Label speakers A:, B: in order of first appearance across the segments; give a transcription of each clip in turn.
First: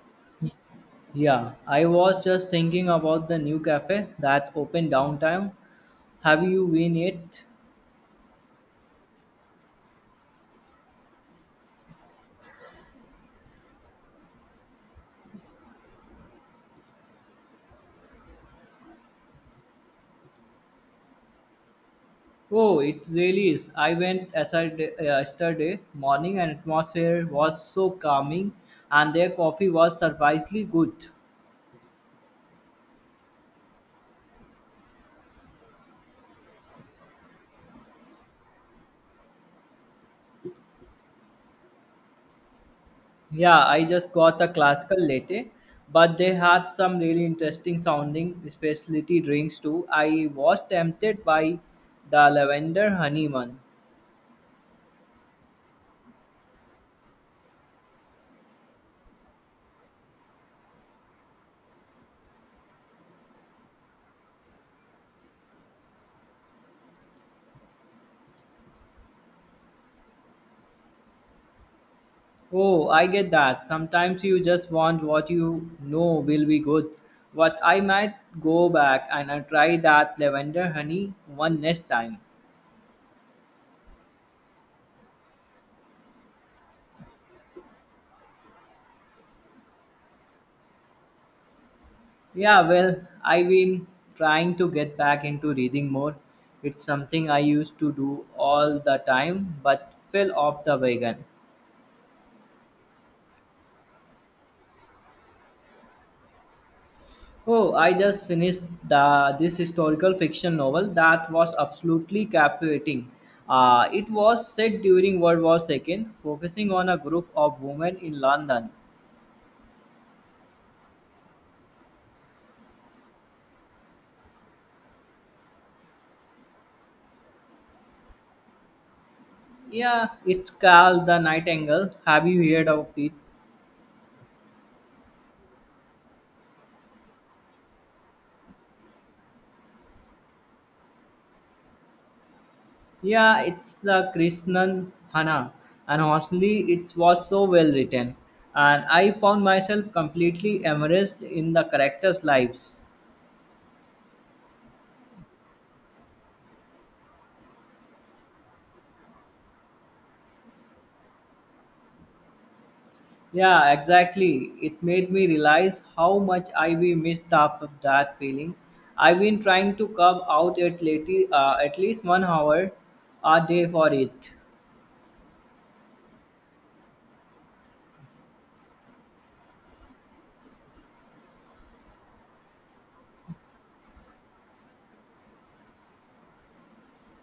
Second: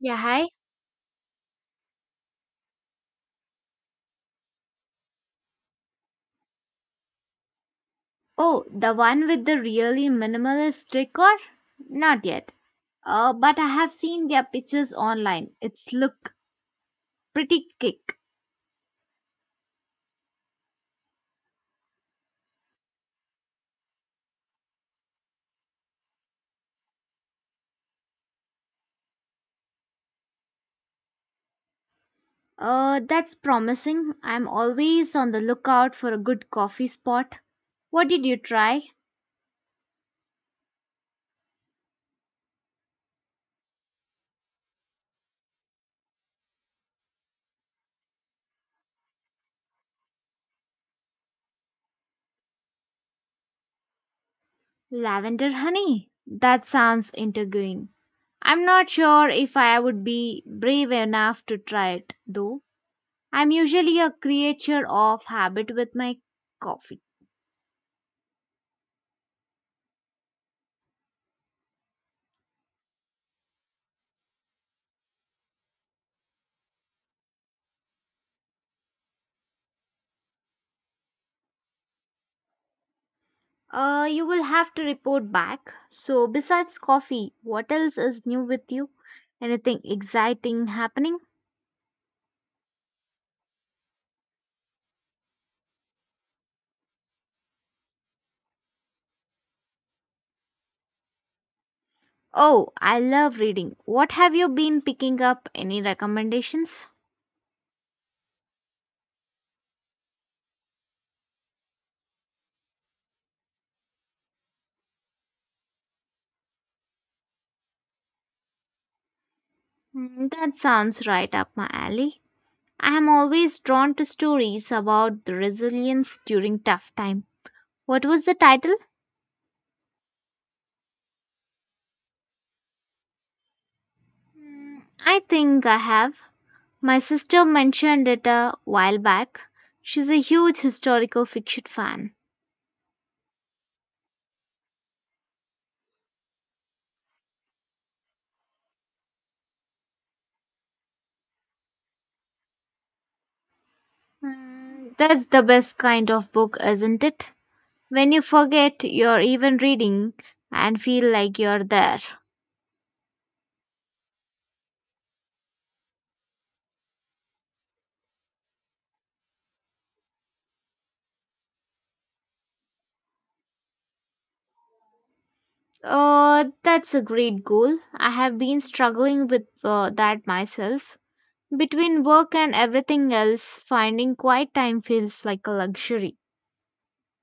A: Yeah, hi.
B: Yeah, I was just thinking about the new cafe that opened downtown. Have you been yet?
A: Oh, the one with the really minimalist decor? Not yet. But I have seen their pictures online. It's look pretty kick.
B: Oh, it really is. I went yesterday morning and atmosphere was so calming, and their coffee was surprisingly good.
A: That's promising. I'm always on the lookout for a good coffee spot. What did you try?
B: Yeah, I just got a classical latte, but they had some really interesting sounding specialty drinks too. I was tempted by the lavender honey one.
A: Lavender honey. That sounds intriguing. I'm not sure if I would be brave enough to try it, though. I'm usually a creature of habit with my coffee.
B: Oh, I get that. Sometimes you just want what you know will be good. But I might go back and I try that lavender honey one next time.
A: You will have to report back. So, besides coffee, what else is new with you? Anything exciting happening?
B: Yeah, well, I've been trying to get back into reading more. It's something I used to do all the time but fell off the wagon.
A: Oh, I love reading. What have you been picking up? Any recommendations?
B: Oh, I just finished this historical fiction novel that was absolutely captivating. It was set during World War II, focusing on a group of women in London.
A: Hmm, that sounds right up my alley. I am always drawn to stories about the resilience during tough time. What was the title?
B: Yeah, it's called The Nightingale. Have you heard of it?
A: Hmm, I think I have. My sister mentioned it a while back. She's a huge historical fiction fan.
B: Yeah, it's the Krishnan Hana, and honestly, it was so well written, and I found myself completely immersed in the characters' lives.
A: Mm, that's the best kind of book, isn't it? When you forget you're even reading and feel like you're there.
B: Yeah, exactly. It made me realize how much I we missed half of that feeling. I've been trying to come out at late, at least 1 hour a day for it.
A: That's a great goal. I have been struggling with that myself. Between work and everything else, finding quiet time feels like a luxury.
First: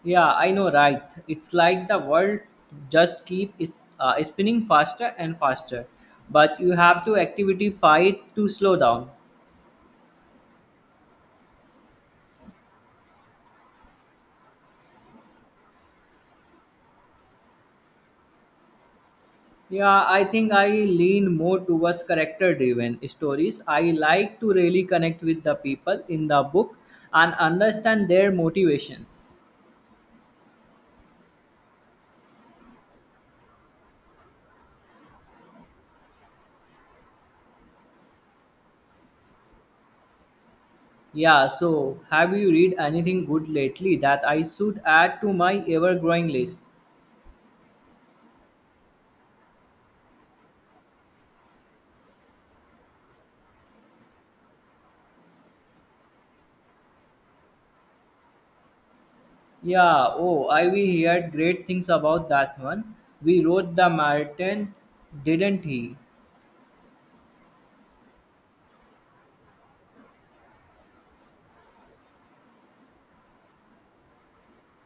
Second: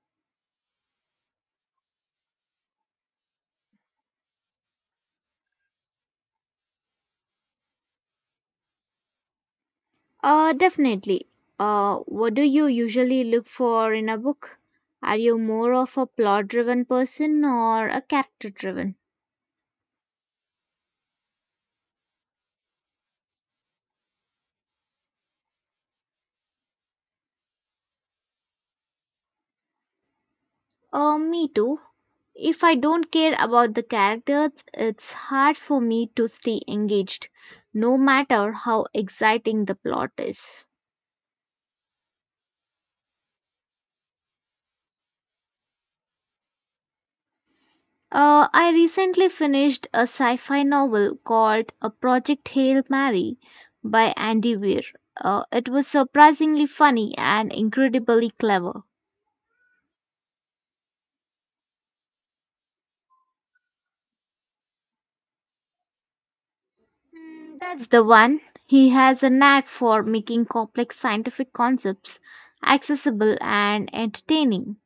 B: Yeah, I know, right? It's like the world just keep spinning faster and faster, but you have to activity fight to slow down.
A: Definitely. What do you usually look for in a book? Are you more of a plot driven person or a character driven?
B: Yeah, I think I lean more towards character driven stories. I like to really connect with the people in the book and understand their motivations.
A: Me too. If I don't care about the characters, it's hard for me to stay engaged, no matter how exciting the plot is.
B: Yeah, so have you read anything good lately that I should add to my ever growing list?
A: I recently finished a sci fi novel called A Project Hail Mary by Andy Weir. It was surprisingly funny and incredibly clever.
B: Yeah, oh, I we heard great things about that one. We wrote the Martin, didn't he?
A: Mm, that's the one. He has a knack for making complex scientific concepts accessible and entertaining.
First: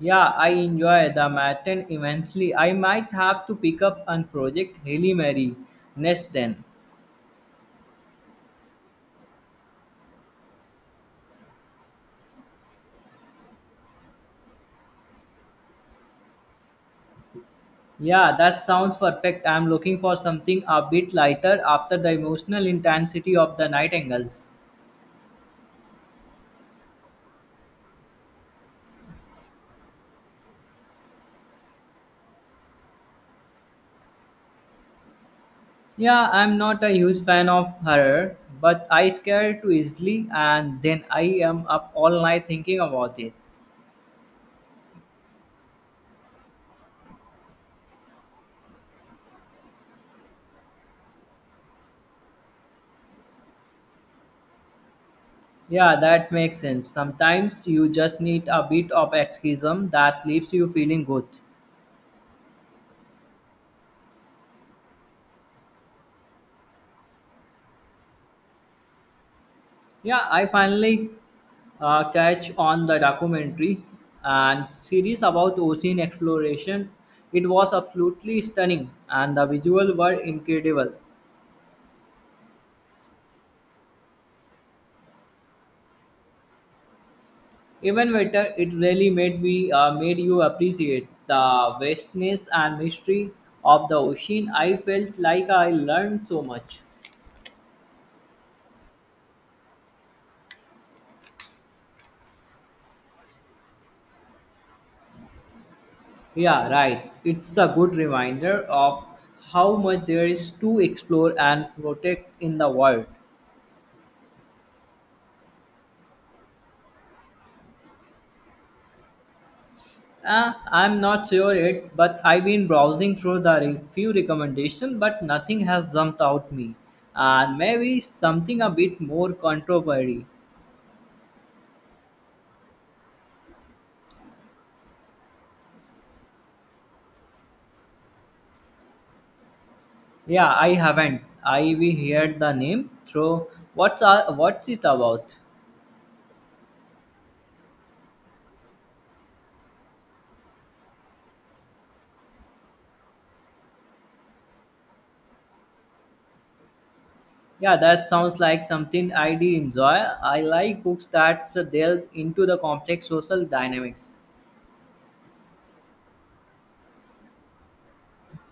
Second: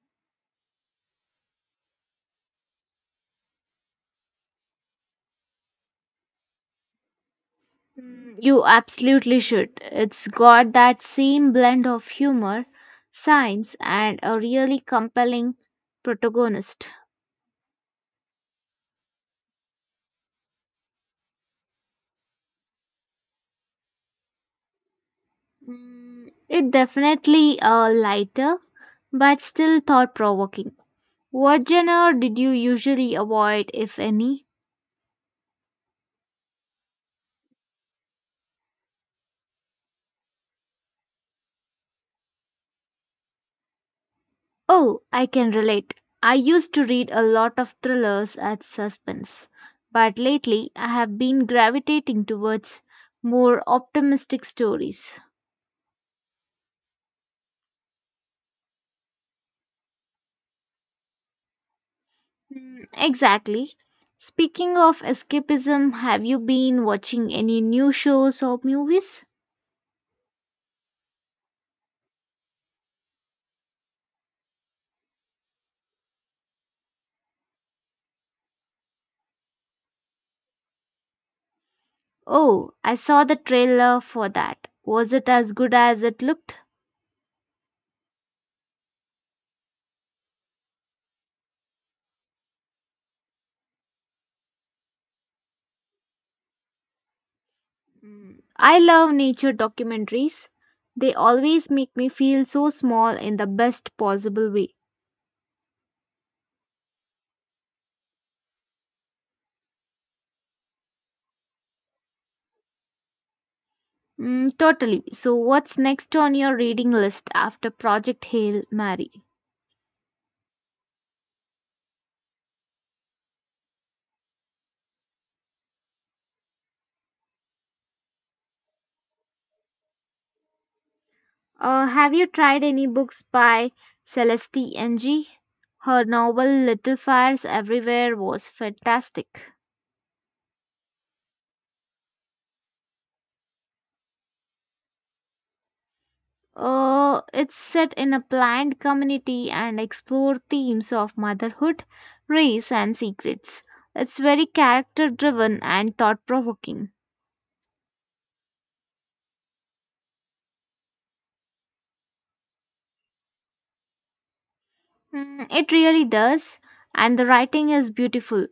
B: Yeah, I enjoy the Martin immensely. I might have to pick up and project Haley Mary next then.
A: Mm, you absolutely should. It's got that same blend of humor, science, and a really compelling protagonist.
B: Yeah, that sounds perfect. I'm looking for something a bit lighter after the emotional intensity of the Nightingales.
A: Mm, it definitely lighter, but still thought provoking. What genre did you usually avoid, if any?
B: Yeah, I'm not a huge fan of horror, but I scare too easily and then I am up all night thinking about it.
A: Oh, I can relate. I used to read a lot of thrillers and suspense, but lately I have been gravitating towards more optimistic stories.
B: Yeah, that makes sense. Sometimes you just need a bit of escapism that leaves you feeling good.
A: Mm, exactly. Speaking of escapism, have you been watching any new shows or movies?
B: Yeah, I finally catch on the documentary and series about ocean exploration. It was absolutely stunning, and the visuals were incredible.
A: Oh, I saw the trailer for that. Was it as good as it looked?
B: Even better, it really made you appreciate the vastness and mystery of the ocean. I felt like I learned so much.
A: Mm, I love nature documentaries. They always make me feel so small in the best possible way.
B: Yeah, right. It's a good reminder of how much there is to explore and protect in the world.
A: Mm, totally. So, what's next on your reading list after Project Hail Mary?
B: I'm not sure yet, but I've been browsing through the few recommendations, but nothing has jumped out me. And maybe something a bit more controversial.
A: Have you tried any books by Celeste Ng? Her novel Little Fires Everywhere was fantastic.
B: Yeah, I haven't. I we heard the name through. What's it about?
A: It's set in a planned community and explore themes of motherhood, race, and secrets. It's very character driven and thought provoking.
B: Yeah, that sounds like something I do enjoy. I like books that delve into the complex social dynamics.
A: Mm, it really does, and the writing is beautiful.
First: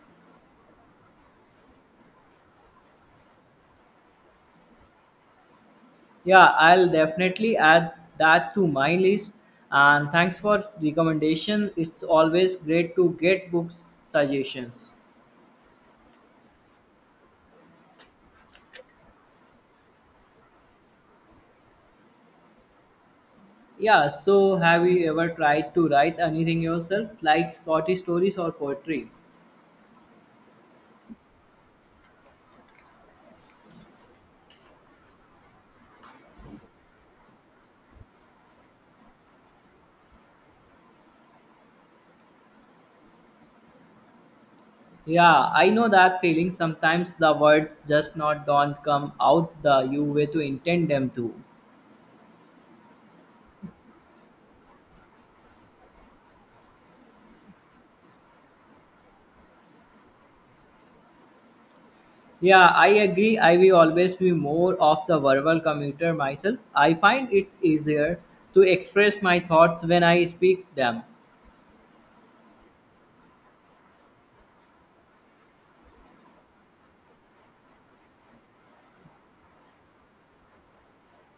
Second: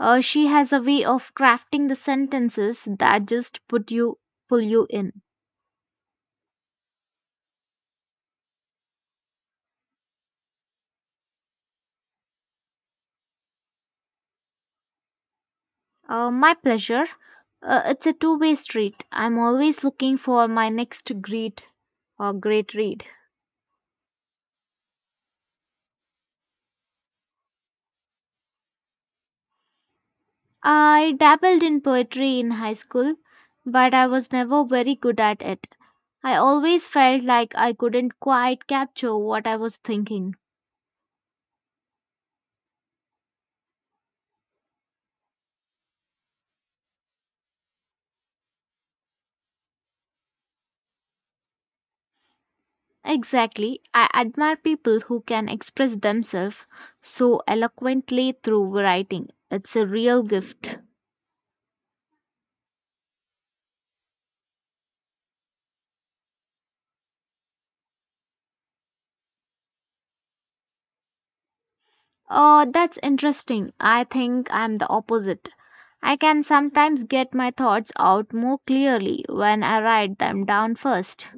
A: She has a way of crafting the sentences that just put you pull you in.
B: Yeah, I'll definitely add that to my list. And thanks for recommendation. It's always great to get book suggestions.
A: My pleasure. It's a two-way street. I'm always looking for my next great read.
B: Yeah, so have you ever tried to write anything yourself, like short stories or poetry?
A: I dabbled in poetry in high school, but I was never very good at it. I always felt like I couldn't quite capture what I was thinking.
B: Yeah, I know that feeling. Sometimes the words just not don't come out the you way to intend them to.
A: Exactly. I admire people who can express themselves so eloquently through writing. It's a real gift.
B: Yeah, I agree. I will always be more of the verbal commuter myself. I find it easier to express my thoughts when I speak them.
A: That's interesting. I think I'm the opposite. I can sometimes get my thoughts out more clearly when I write them down first.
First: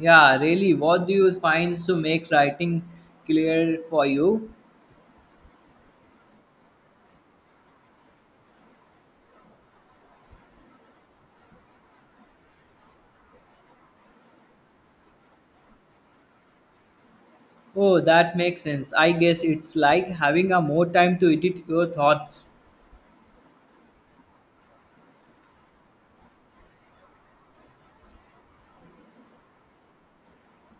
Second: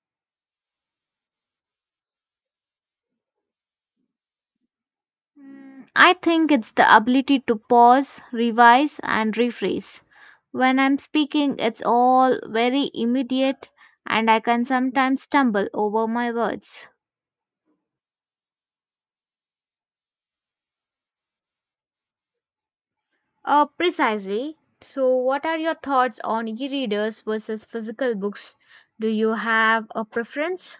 B: Yeah, really. What do you find to make writing clear for you?
A: Mm, I think it's the ability to pause, revise, and rephrase. When I'm speaking, it's all very immediate, and I can sometimes stumble over my words.
B: Oh, that makes sense. I guess it's like having a more time to edit your thoughts.
A: Precisely. So, what are your thoughts on e readers versus physical books? Do you have a preference?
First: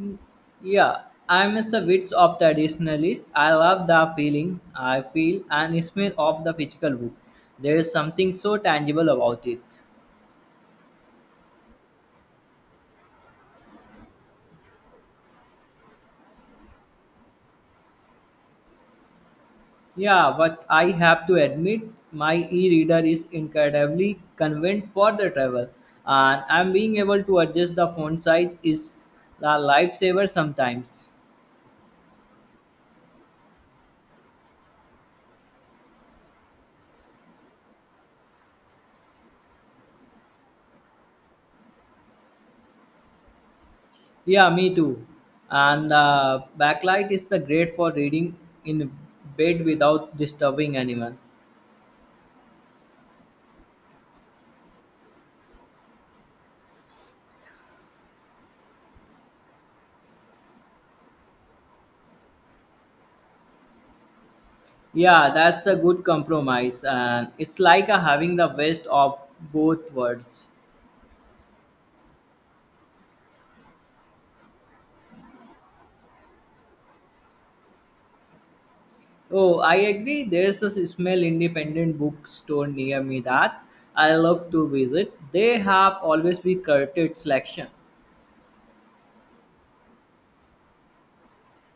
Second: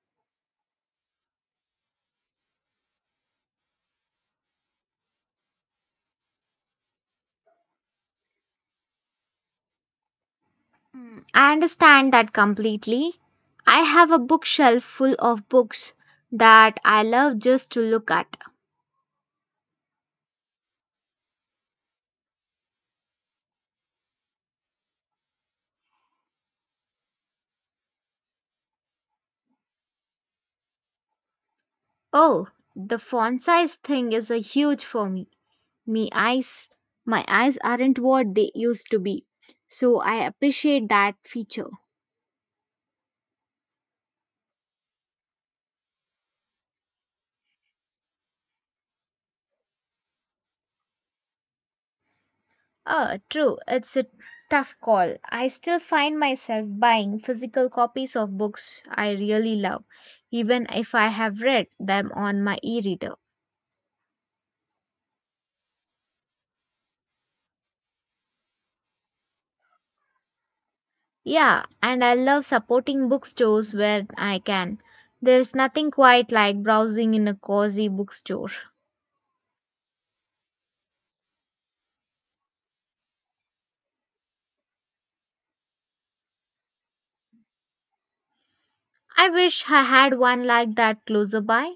B: Mm, yeah, I'm a bit of traditionalist. I love the feeling I feel and smell of the physical book. There is something so tangible about it.
A: Mm, I understand that completely. I have a bookshelf full of books that I love just to look at.
B: Yeah, but I have to admit, my e-reader is incredibly convenient for the travel, and I'm being able to adjust the font size is a lifesaver sometimes.
A: Oh, the font size thing is a huge for me. Me eyes, my eyes aren't what they used to be. So I appreciate that feature.
B: Yeah, me too. And the backlight is the great for reading in bed without disturbing anyone.
A: True. It's a tough call. I still find myself buying physical copies of books I really love, even if I have read them on my e-reader.
B: Yeah, that's a good compromise, and it's like a having the best of both worlds.
A: Yeah, and I love supporting bookstores where I can. There's nothing quite like browsing in a cozy bookstore.
B: Oh, I agree. There's a small independent bookstore near me that I love to visit. They have always be curated selection.
A: I wish I had one like that closer by.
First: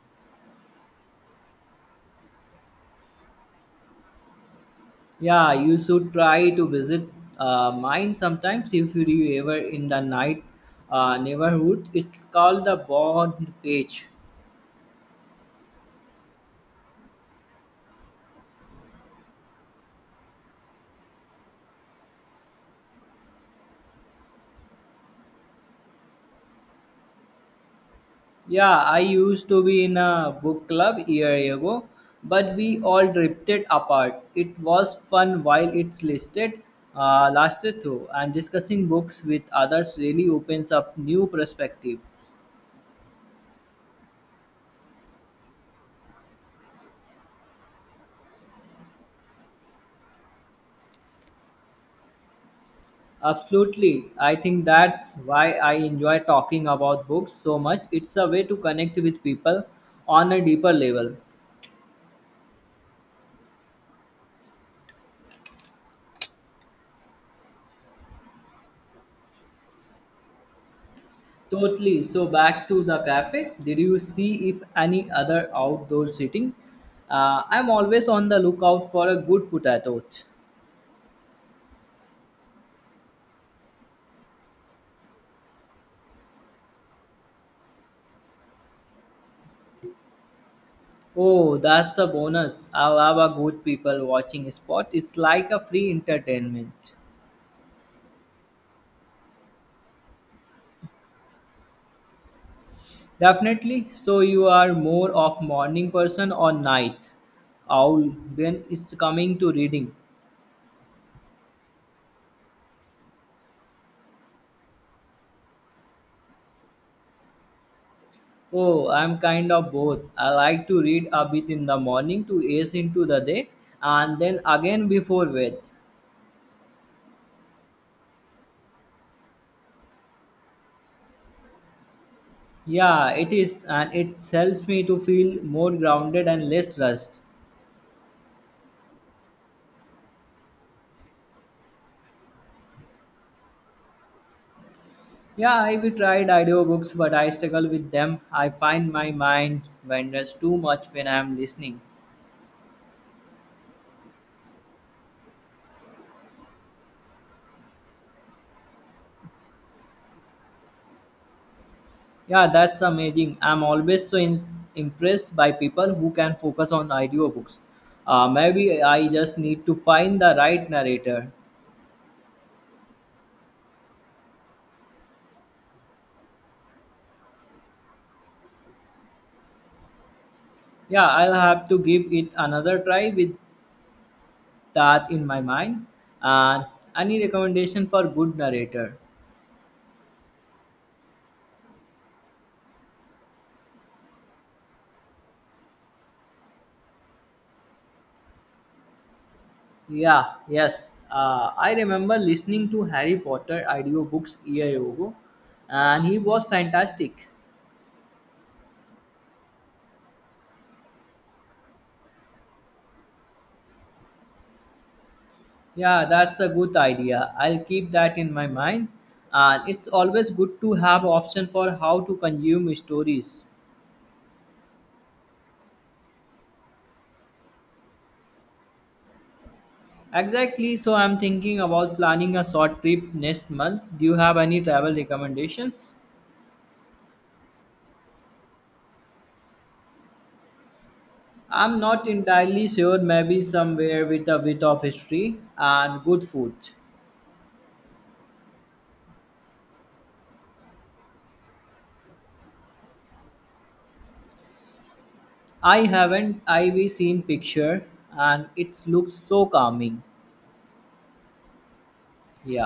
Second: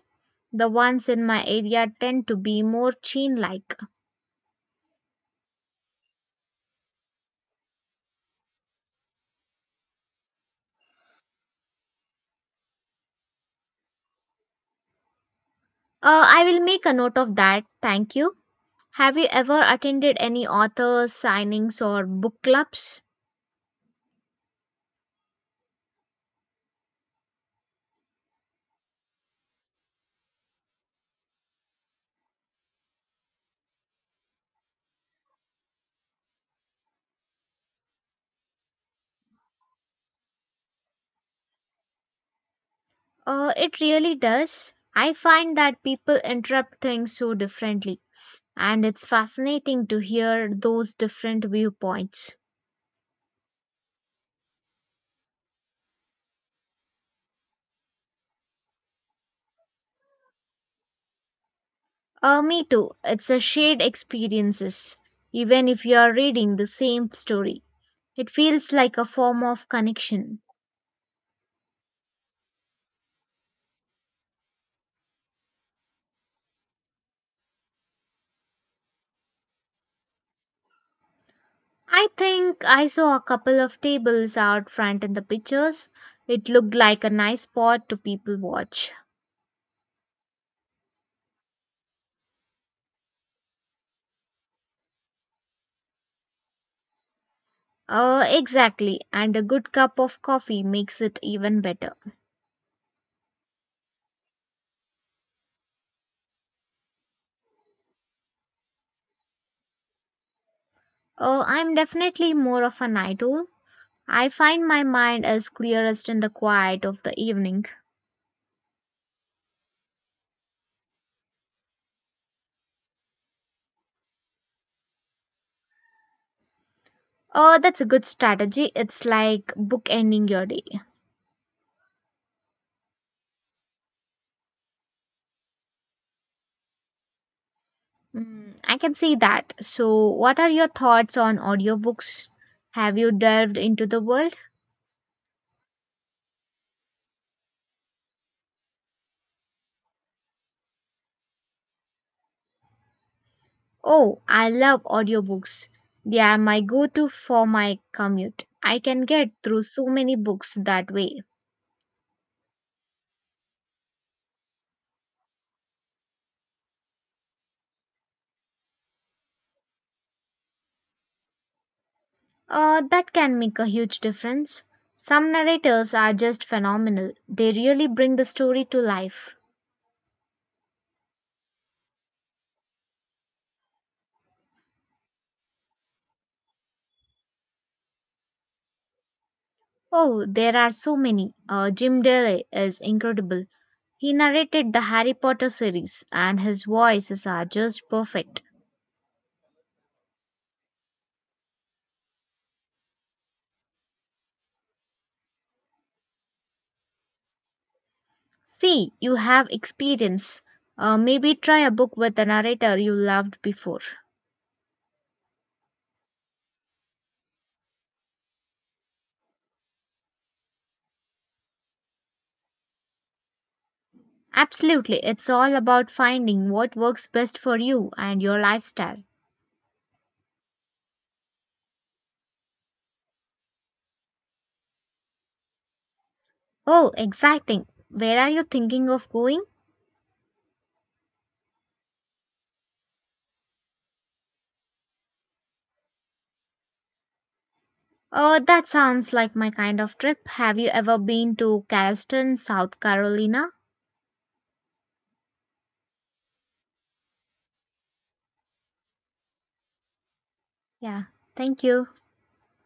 A: The ones in my area tend to be more chain like.
B: Yeah, you should try to visit mine sometimes if you ever in the night neighborhood. It's called the Bond Page.
A: I will make a note of that. Thank you. Have you ever attended any authors, signings, or book clubs?
B: Yeah, I used to be in a book club year ago, but we all drifted apart. It was fun while it listed lasted through, and discussing books with others really opens up new perspectives.
A: It really does. I find that people interpret things so differently, and it's fascinating to hear those different viewpoints.
B: Absolutely, I think that's why I enjoy talking about books so much. It's a way to connect with people on a deeper level.
A: Me too. It's a shared experiences. Even if you are reading the same story, it feels like a form of connection.
B: Totally. So back to the cafe. Did you see if any other outdoor seating? I'm always on the lookout for a good potato.
A: I think I saw a couple of tables out front in the pictures. It looked like a nice spot to people watch.
B: Oh, that's a bonus. I love a good people watching spot. It's like a free entertainment.
A: Exactly, and a good cup of coffee makes it even better.
B: Definitely. So you are more of morning person or night owl when it's coming to reading?
A: I'm definitely more of a night owl. I find my mind is clearest in the quiet of the evening.
B: Oh, I'm kind of both. I like to read a bit in the morning to ace into the day and then again before bed.
A: That's a good strategy. It's like bookending your day.
B: Yeah, it is, and it helps me to feel more grounded and less rushed.
A: Mm, I can see that. So, what are your thoughts on audiobooks? Have you delved into the world?
B: Yeah, I've tried audiobooks, but I struggle with them. I find my mind wanders too much when I'm listening.
A: Oh, I love audiobooks. They are my go to for my commute. I can get through so many books that way.
B: Yeah, that's amazing. I'm always so impressed by people who can focus on audiobooks. Maybe I just need to find the right narrator.
A: That can make a huge difference. Some narrators are just phenomenal, they really bring the story to life.
B: Yeah, I'll have to give it another try with that in my mind. And any recommendation for good narrator?
A: Oh, there are so many. Jim Daly is incredible. He narrated the Harry Potter series, and his voices are just perfect.
B: Yeah, yes. I remember listening to Harry Potter audiobooks a year ago, and he was fantastic.
A: See, you have experience. Maybe try a book with a narrator you loved before.
B: Yeah, that's a good idea. I'll keep that in my mind. And it's always good to have option for how to consume stories.
A: Absolutely, it's all about finding what works best for you and your lifestyle.
B: Exactly. So I'm thinking about planning a short trip next month. Do you have any travel recommendations?
A: Oh, exciting. Where are you thinking of going?
B: I'm not entirely sure. Maybe somewhere with a bit of history and good food.
A: Oh, that sounds like my kind of trip. Have you ever been to Charleston, South Carolina?
B: I haven't. I've seen picture and it looks so calming.
A: Yeah, thank you.
B: Yeah.